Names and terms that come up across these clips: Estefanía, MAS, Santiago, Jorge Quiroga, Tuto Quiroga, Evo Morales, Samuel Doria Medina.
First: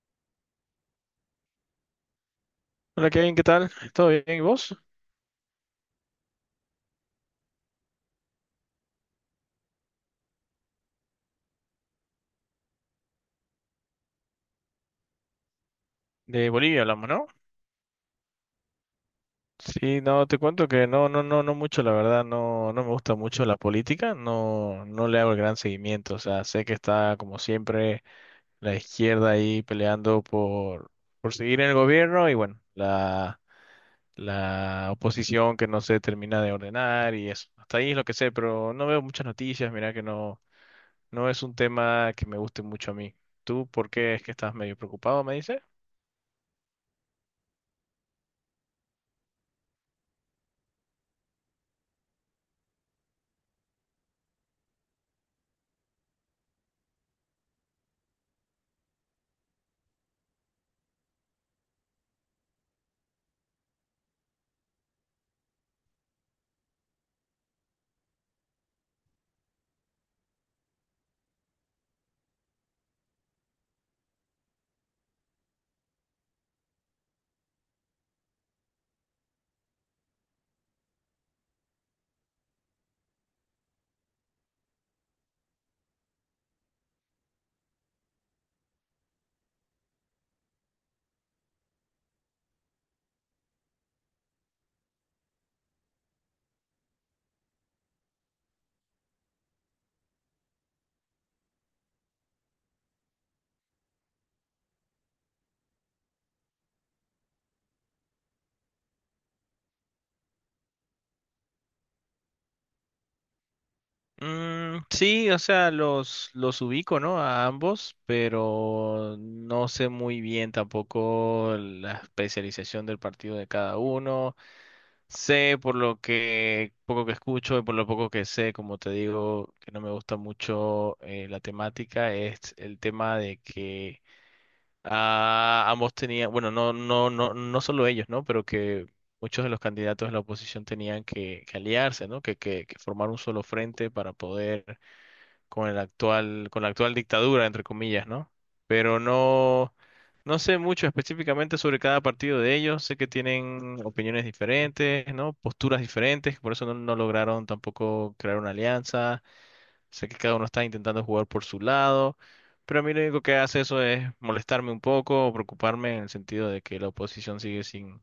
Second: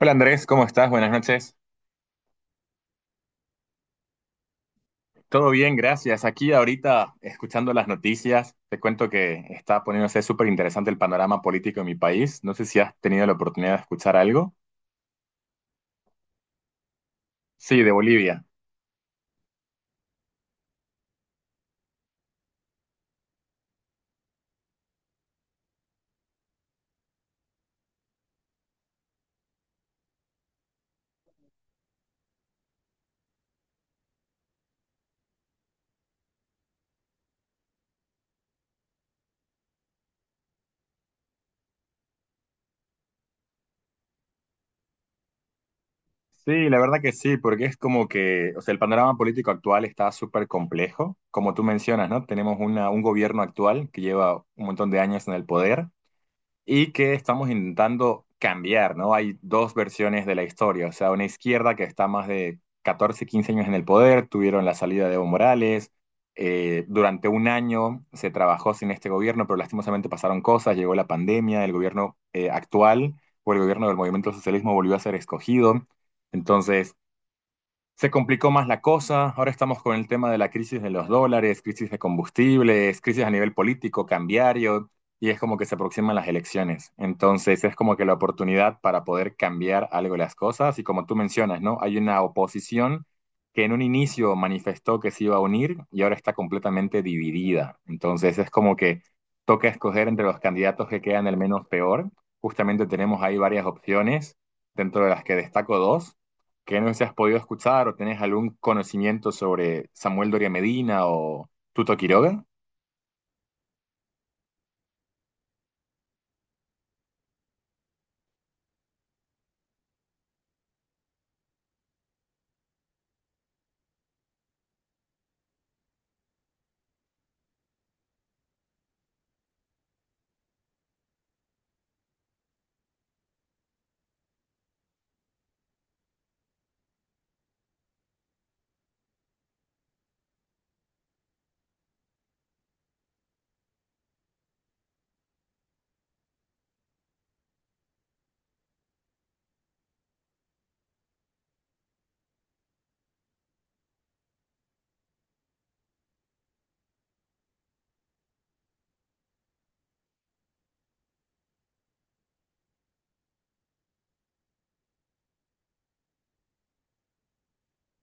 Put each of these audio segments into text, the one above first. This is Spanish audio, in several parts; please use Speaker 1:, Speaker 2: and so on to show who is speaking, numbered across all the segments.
Speaker 1: Hola Andrés, ¿cómo estás? Buenas noches.
Speaker 2: Hola Kevin, ¿qué tal? ¿Todo bien? ¿Y vos?
Speaker 1: Todo bien, gracias. Aquí ahorita escuchando las noticias, te cuento que está poniéndose súper interesante el panorama político en mi país. No sé si has tenido la oportunidad de escuchar algo.
Speaker 2: De Bolivia hablamos, ¿no?
Speaker 1: Sí, de Bolivia.
Speaker 2: Sí, no, te cuento que no, no, no, no mucho, la verdad, no, no me gusta mucho la política, no, no le hago el gran seguimiento, o sea, sé que está como siempre la izquierda ahí peleando por seguir en el gobierno y bueno, la oposición que no se termina de ordenar y eso. Hasta ahí es lo que sé, pero no veo muchas noticias, mira que no, no es un tema que me guste mucho a mí. ¿Tú por qué es que estás medio preocupado, me dices?
Speaker 1: Sí, la verdad que sí, porque es como que, o sea, el panorama político actual está súper complejo. Como tú mencionas, ¿no? Tenemos un gobierno actual que lleva un montón de años en el poder y que estamos intentando cambiar, ¿no? Hay dos versiones de la historia, o sea, una izquierda que está más de 14 o 15 años en el poder, tuvieron la salida de Evo Morales, durante un año se trabajó sin este gobierno, pero lastimosamente pasaron cosas, llegó la pandemia, el gobierno actual o el gobierno del movimiento socialismo volvió a ser escogido, entonces se complicó más la cosa. Ahora estamos con el tema de la crisis de los dólares, crisis de combustibles, crisis a nivel político, cambiario, y es como que se aproximan las elecciones. Entonces es como que la oportunidad para poder cambiar algo de las cosas, y como tú mencionas, ¿no? Hay una oposición que en un inicio manifestó que se iba a unir y ahora está completamente dividida. Entonces es como que toca escoger entre los candidatos que quedan el menos peor. Justamente tenemos ahí varias opciones, dentro de las que destaco dos que no se has podido escuchar o ¿tenés algún conocimiento sobre Samuel Doria Medina o Tuto Quiroga?
Speaker 2: Mm, sí, o sea, los ubico, ¿no? A ambos, pero no sé muy bien tampoco la especialización del partido de cada uno. Sé por lo que poco que escucho y por lo poco que sé, como te digo, que no me gusta mucho la temática, es el tema de que ah, ambos tenían, bueno, no, no, no, no solo ellos, ¿no? Pero que muchos de los candidatos de la oposición tenían que aliarse, ¿no? Que formar un solo frente para poder con el actual, con la actual dictadura, entre comillas, ¿no? Pero no, no sé mucho específicamente sobre cada partido de ellos. Sé que tienen opiniones diferentes, ¿no? Posturas diferentes, por eso no, no lograron tampoco crear una alianza. Sé que cada uno está intentando jugar por su lado, pero a mí lo único que hace eso es molestarme un poco o preocuparme en el sentido de que la oposición sigue sin,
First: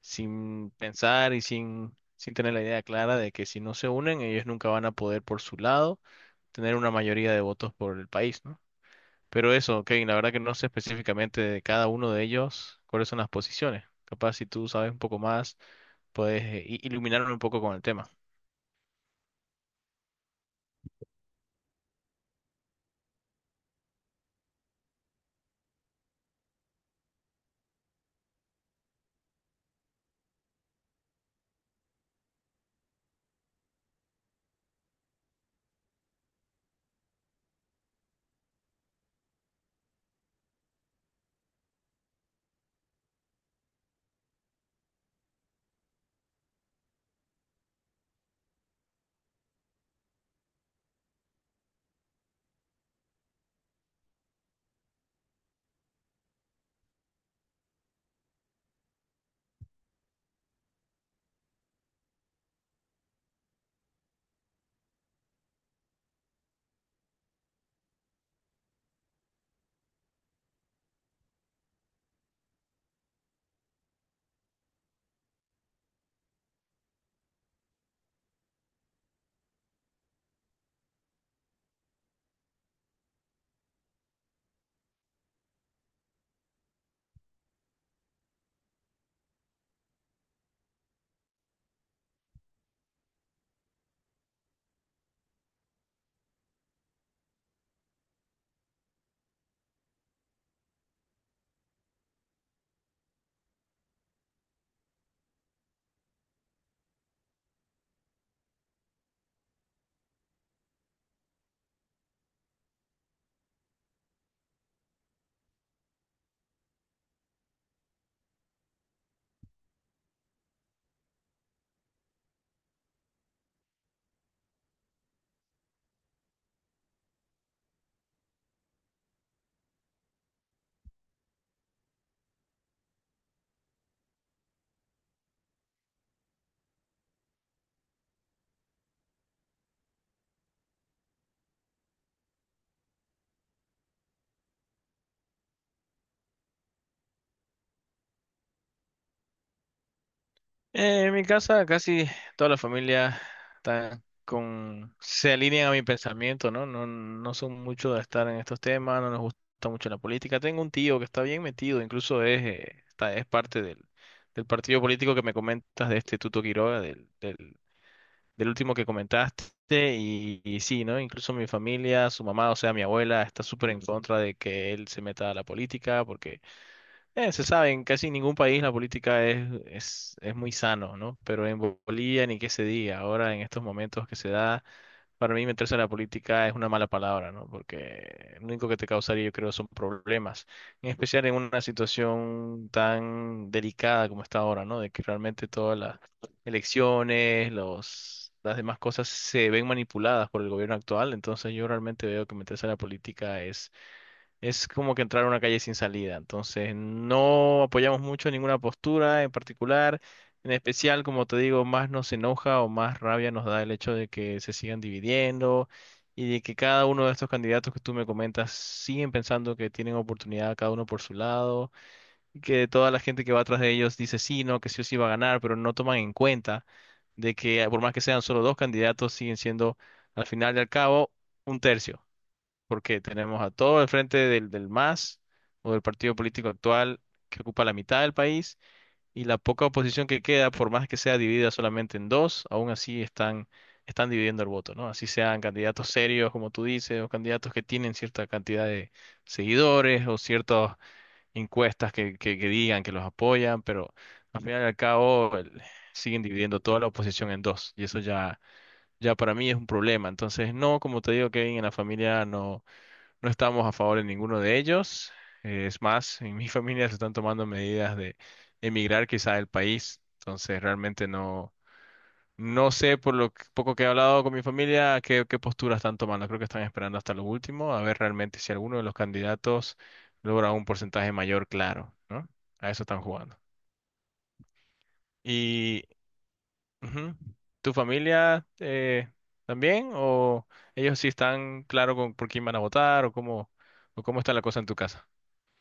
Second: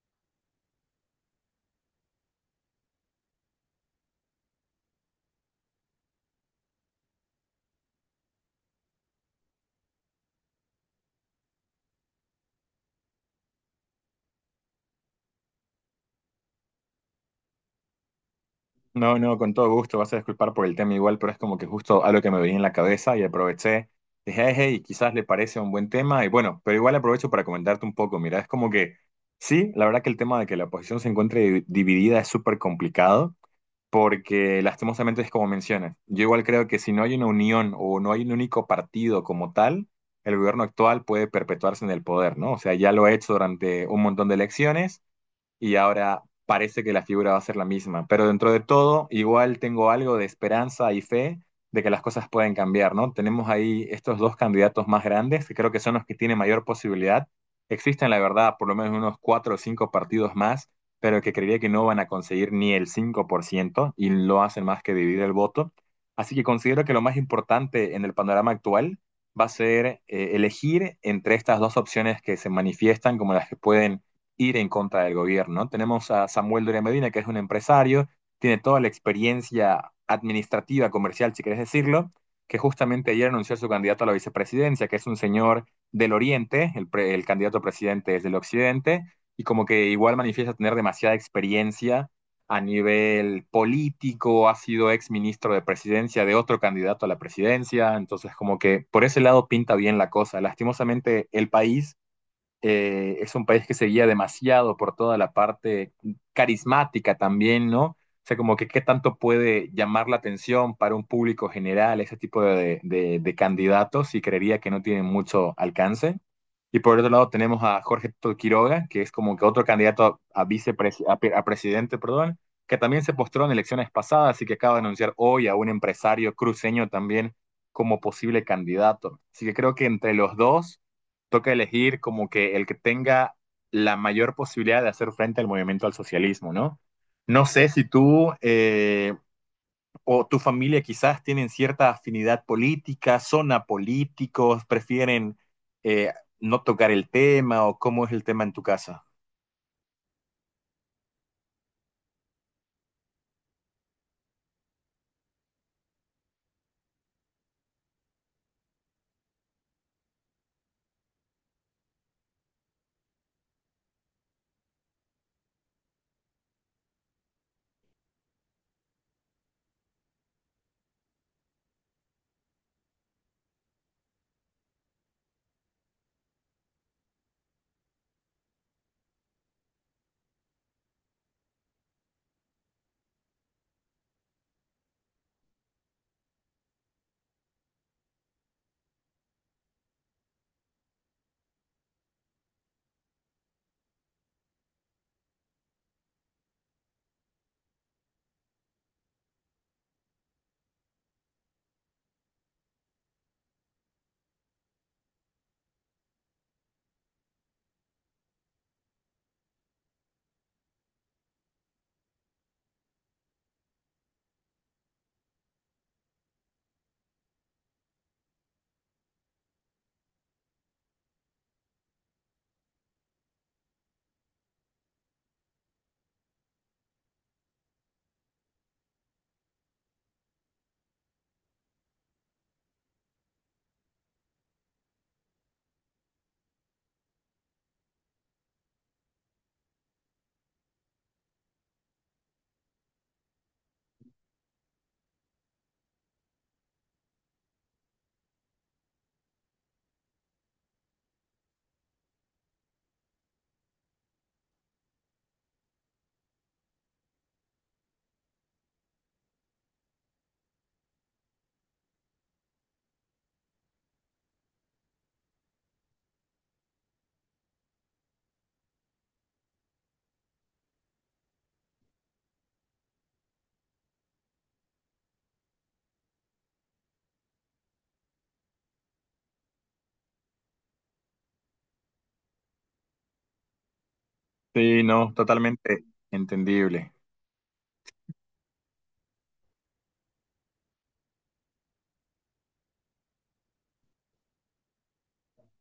Speaker 2: sin pensar y sin, sin tener la idea clara de que si no se unen, ellos nunca van a poder por su lado tener una mayoría de votos por el país, ¿no? Pero eso, Kevin, la verdad que no sé específicamente de cada uno de ellos cuáles son las posiciones. Capaz si tú sabes un poco más, puedes iluminarme un poco con el tema.
Speaker 1: No, no, con todo gusto, vas a disculpar por el tema igual, pero es como que justo algo que me venía en la cabeza y aproveché. Dije, hey, hey, quizás le parece un buen tema y bueno, pero igual aprovecho para comentarte un poco. Mira, es como que sí, la verdad que el tema de que la oposición se encuentre dividida es súper complicado. Porque lastimosamente es como mencionas. Yo igual creo que si no hay una unión o no hay un único partido como tal, el gobierno actual puede perpetuarse en el poder, ¿no? O sea, ya lo ha hecho durante un montón de elecciones y ahora parece que la figura va a ser la misma. Pero dentro de todo, igual tengo algo de esperanza y fe de que las cosas pueden cambiar, ¿no? Tenemos ahí estos dos candidatos más grandes, que creo que son los que tienen mayor posibilidad. Existen, la verdad, por lo menos unos cuatro o cinco partidos más, pero que creería que no van a conseguir ni el 5% y lo hacen más que dividir el voto. Así que considero que lo más importante en el panorama actual va a ser elegir entre estas dos opciones que se manifiestan como las que pueden ir en contra del gobierno. ¿No? Tenemos a Samuel Doria Medina, que es un empresario, tiene toda la experiencia administrativa, comercial, si querés decirlo, que justamente ayer anunció su candidato a la vicepresidencia, que es un señor del Oriente, el candidato a presidente es del Occidente, y como que igual manifiesta tener demasiada experiencia a nivel político, ha sido ex ministro de presidencia de otro candidato a la presidencia, entonces como que por ese lado pinta bien la cosa. Lastimosamente el país es un país que se guía demasiado por toda la parte carismática también, ¿no? O sea, como que qué tanto puede llamar la atención para un público general ese tipo de candidatos y creería que no tienen mucho alcance. Y por otro lado tenemos a Jorge Quiroga, que es como que otro candidato a presidente, perdón, que también se postró en elecciones pasadas y que acaba de anunciar hoy a un empresario cruceño también como posible candidato. Así que creo que entre los dos toca elegir como que el que tenga la mayor posibilidad de hacer frente al movimiento al socialismo, ¿no? No sé si tú o tu familia quizás tienen cierta afinidad política, son apolíticos, prefieren eh, no tocar el tema o cómo es el tema en tu casa.
Speaker 2: En mi casa casi toda la familia está con, se alinean a mi pensamiento, ¿no? No, no son mucho de estar en estos temas, no nos gusta mucho la política. Tengo un tío que está bien metido, incluso es, está, es parte del partido político que me comentas de este Tuto Quiroga, del último que comentaste, y sí, ¿no? Incluso mi familia, su mamá, o sea, mi abuela, está súper en contra de que él se meta a la política porque se sabe, en casi ningún país la política es muy sano, ¿no? Pero en Bolivia ni qué se diga. Ahora, en estos momentos que se da, para mí meterse en la política es una mala palabra, ¿no? Porque lo único que te causaría, yo creo, son problemas. En especial en una situación tan delicada como está ahora, ¿no? De que realmente todas las elecciones, los, las demás cosas se ven manipuladas por el gobierno actual. Entonces, yo realmente veo que meterse en la política es como que entrar a una calle sin salida. Entonces, no apoyamos mucho ninguna postura en particular. En especial, como te digo, más nos enoja o más rabia nos da el hecho de que se sigan dividiendo y de que cada uno de estos candidatos que tú me comentas siguen pensando que tienen oportunidad cada uno por su lado y que toda la gente que va atrás de ellos dice sí, no, que sí o sí va a ganar, pero no toman en cuenta de que por más que sean solo dos candidatos, siguen siendo al final y al cabo un tercio porque tenemos a todo el frente del MAS o del partido político actual que ocupa la mitad del país y la poca oposición que queda, por más que sea dividida solamente en dos, aún así están, están dividiendo el voto, ¿no? Así sean candidatos serios, como tú dices, o candidatos que tienen cierta cantidad de seguidores o ciertas encuestas que digan que los apoyan, pero al final y al cabo siguen dividiendo toda la oposición en dos y eso ya, ya para mí es un problema. Entonces, no, como te digo, Kevin, en la familia no. No estamos a favor de ninguno de ellos. Es más, en mi familia se están tomando medidas de emigrar quizá del país. Entonces, realmente no, no sé por lo poco que he hablado con mi familia qué, qué postura están tomando. Creo que están esperando hasta lo último a ver realmente si alguno de los candidatos logra un porcentaje mayor, claro, ¿no? A eso están jugando.
Speaker 1: Sí, no,
Speaker 2: ¿Y
Speaker 1: totalmente entendible.
Speaker 2: ujú, tu familia también? ¿O ellos sí están claro con por quién van a votar o cómo está la cosa en tu casa?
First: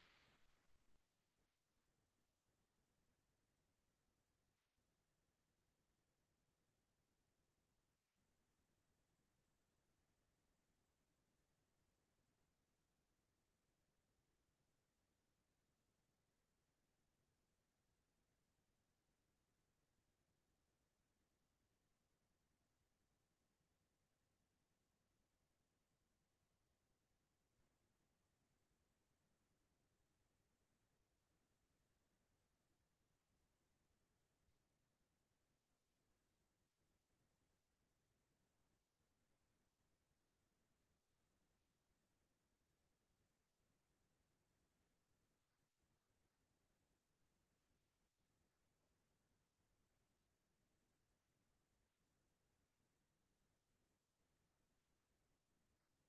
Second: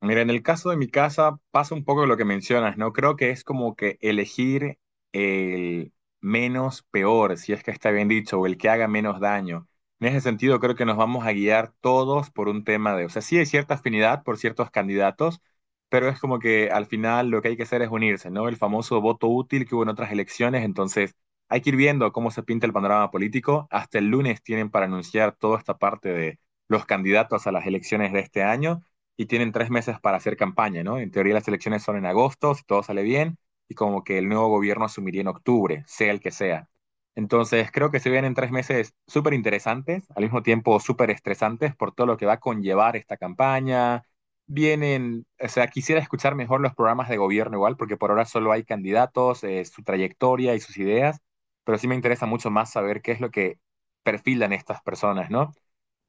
Speaker 1: Mira, en el caso de mi casa pasa un poco lo que mencionas, ¿no? Creo que es como que elegir el menos peor, si es que está bien dicho, o el que haga menos daño. En ese sentido, creo que nos vamos a guiar todos por un tema de, o sea, sí hay cierta afinidad por ciertos candidatos, pero es como que al final lo que hay que hacer es unirse, ¿no? El famoso voto útil que hubo en otras elecciones, entonces hay que ir viendo cómo se pinta el panorama político. Hasta el lunes tienen para anunciar toda esta parte de los candidatos a las elecciones de este año y tienen 3 meses para hacer campaña, ¿no? En teoría las elecciones son en agosto, si todo sale bien, y como que el nuevo gobierno asumiría en octubre, sea el que sea. Entonces creo que se vienen 3 meses súper interesantes, al mismo tiempo súper estresantes por todo lo que va a conllevar esta campaña. Vienen, o sea, quisiera escuchar mejor los programas de gobierno igual, porque por ahora solo hay candidatos, su trayectoria y sus ideas, pero sí me interesa mucho más saber qué es lo que perfilan estas personas, ¿no?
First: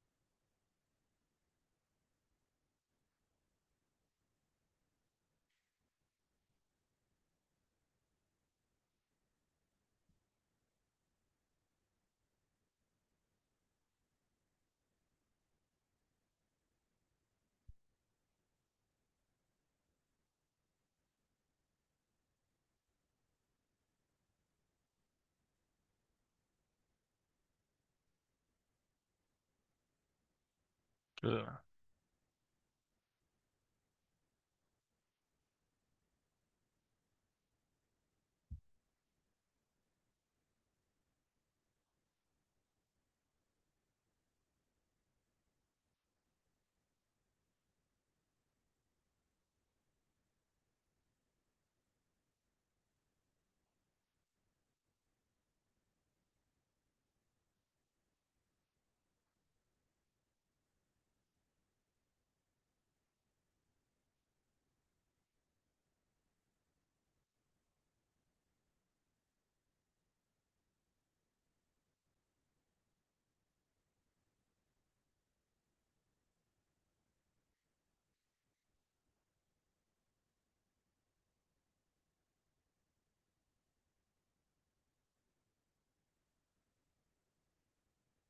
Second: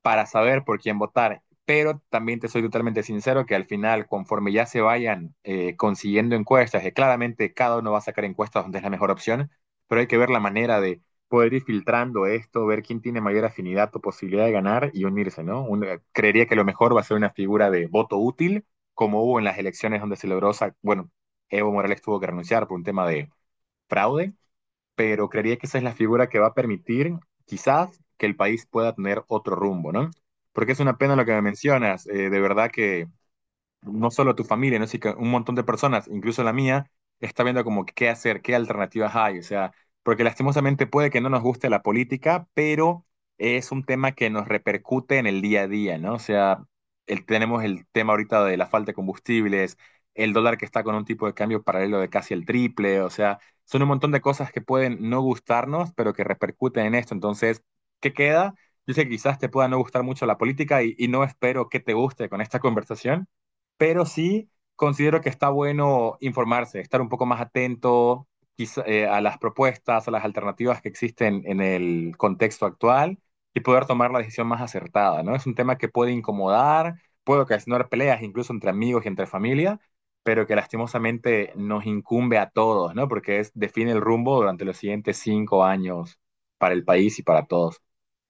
Speaker 1: Para saber por quién votar. Pero también te soy totalmente sincero que al final, conforme ya se vayan consiguiendo encuestas, que claramente cada uno va a sacar encuestas donde es la mejor opción, pero hay que ver la manera de poder ir filtrando esto, ver quién tiene mayor afinidad o posibilidad de ganar y unirse, ¿no? Creería que lo mejor va a ser una figura de voto útil, como hubo en las elecciones donde se logró, bueno, Evo Morales tuvo que renunciar por un tema de fraude, pero creería que esa es la figura que va a permitir quizás que el país pueda tener otro rumbo, ¿no? Porque es una pena lo que me mencionas, de verdad que no solo tu familia, ¿no? Sino que un montón de personas, incluso la mía, está viendo como qué hacer, qué alternativas hay. O sea, porque lastimosamente puede que no nos guste la política, pero es un tema que nos repercute en el día a día, ¿no? O sea, tenemos el tema ahorita de la falta de combustibles, el dólar que está con un tipo de cambio paralelo de casi el triple, o sea, son un montón de cosas que pueden no gustarnos, pero que repercuten en esto. Entonces, ¿qué queda? Yo sé que quizás te pueda no gustar mucho la política y no espero que te guste con esta conversación, pero sí considero que está bueno informarse, estar un poco más atento quizá, a las propuestas, a las alternativas que existen en el contexto actual y poder tomar la decisión más acertada, ¿no? Es un tema que puede incomodar, puede ocasionar peleas incluso entre amigos y entre familia, pero que lastimosamente nos incumbe a todos, ¿no? Porque es, define el rumbo durante los siguientes 5 años para el país y para todos.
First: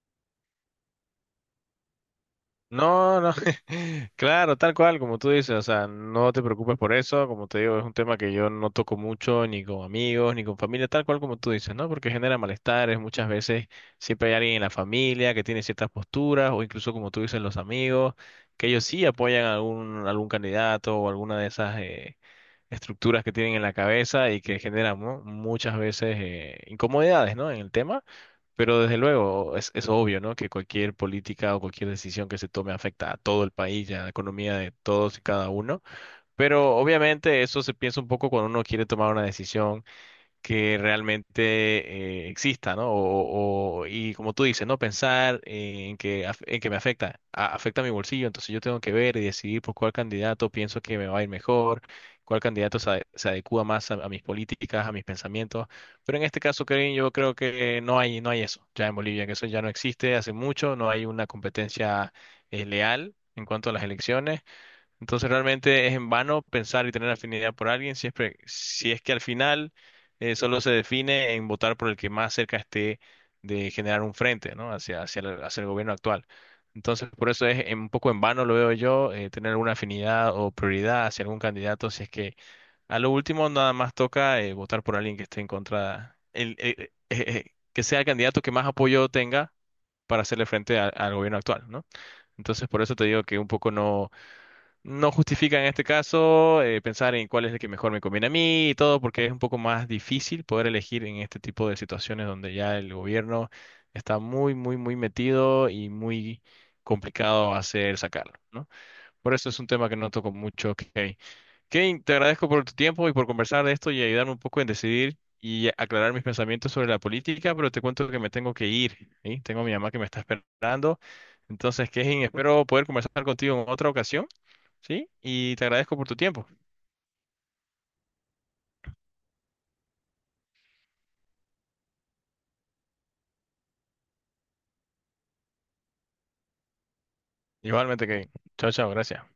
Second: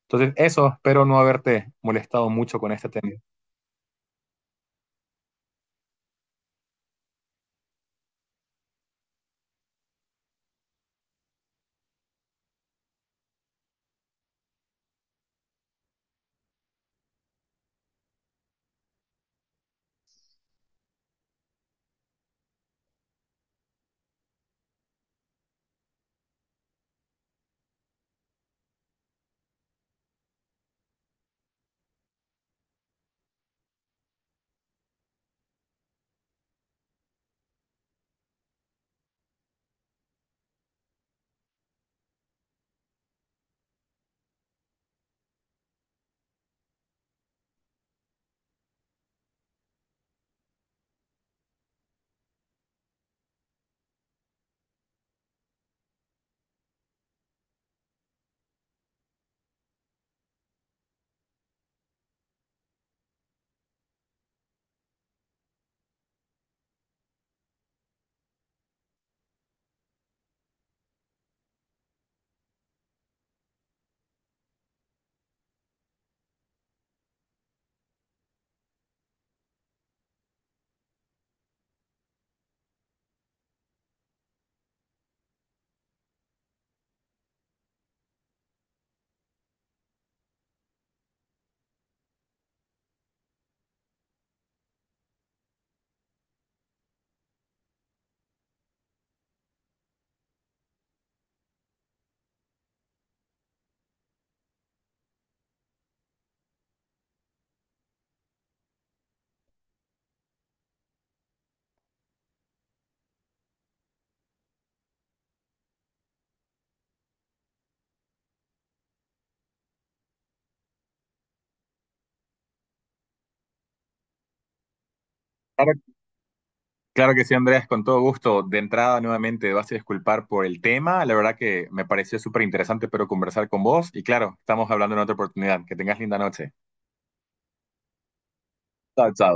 Speaker 1: Entonces, eso, espero no haberte molestado mucho con este tema.
Speaker 2: No, no, claro, tal cual, como tú dices, o sea, no te preocupes por eso, como te digo, es un tema que yo no toco mucho, ni con amigos, ni con familia, tal cual como tú dices, ¿no? Porque genera malestares, muchas veces siempre hay alguien en la familia que tiene ciertas posturas, o incluso como tú dices, los amigos, que ellos sí apoyan a algún, algún candidato o alguna de esas estructuras que tienen en la cabeza y que generan, ¿no? muchas veces incomodidades, ¿no? En el tema. Pero desde luego es obvio, ¿no? Que cualquier política o cualquier decisión que se tome afecta a todo el país y a la economía de todos y cada uno. Pero obviamente eso se piensa un poco cuando uno quiere tomar una decisión que realmente exista, ¿no? O- y como tú dices, ¿no? Pensar en que, en que me afecta, afecta a mi bolsillo, entonces yo tengo que ver y decidir por cuál candidato pienso que me va a ir mejor, cuál candidato se, se adecúa más a mis políticas, a mis pensamientos, pero en este caso, Kevin, yo creo que no hay, no hay eso, ya en Bolivia, que eso ya no existe hace mucho, no hay una competencia leal en cuanto a las elecciones. Entonces realmente es en vano pensar y tener afinidad por alguien siempre, si es que al final solo se define en votar por el que más cerca esté de generar un frente, ¿no? Hacia, hacia el gobierno actual. Entonces por eso es un poco en vano, lo veo yo, tener alguna afinidad o prioridad hacia algún candidato, si es que a lo último nada más toca votar por alguien que esté en contra, el, que sea el candidato que más apoyo tenga para hacerle frente al gobierno actual, ¿no? Entonces por eso te digo que un poco no no justifica en este caso pensar en cuál es el que mejor me conviene a mí y todo, porque es un poco más difícil poder elegir en este tipo de situaciones donde ya el gobierno está muy, muy, muy metido y muy complicado hacer sacarlo, ¿no? Por eso es un tema que no toco mucho. Kane, Kane, te agradezco por tu tiempo y por conversar de esto y ayudarme un poco en decidir y aclarar mis pensamientos sobre la política, pero te cuento que me tengo que ir, ¿sí? Tengo a mi mamá que me está esperando. Entonces, Kane, espero poder conversar contigo en otra ocasión ¿sí? Y te
Speaker 1: Claro.
Speaker 2: agradezco por tu tiempo.
Speaker 1: Claro que sí, Andrés, con todo gusto. De entrada, nuevamente, vas a disculpar por el tema. La verdad que me pareció súper interesante, pero conversar con vos. Y claro, estamos hablando en otra oportunidad. Que tengas linda noche.
Speaker 2: Igualmente, que chao, chao,
Speaker 1: Chao,
Speaker 2: gracias.
Speaker 1: chao.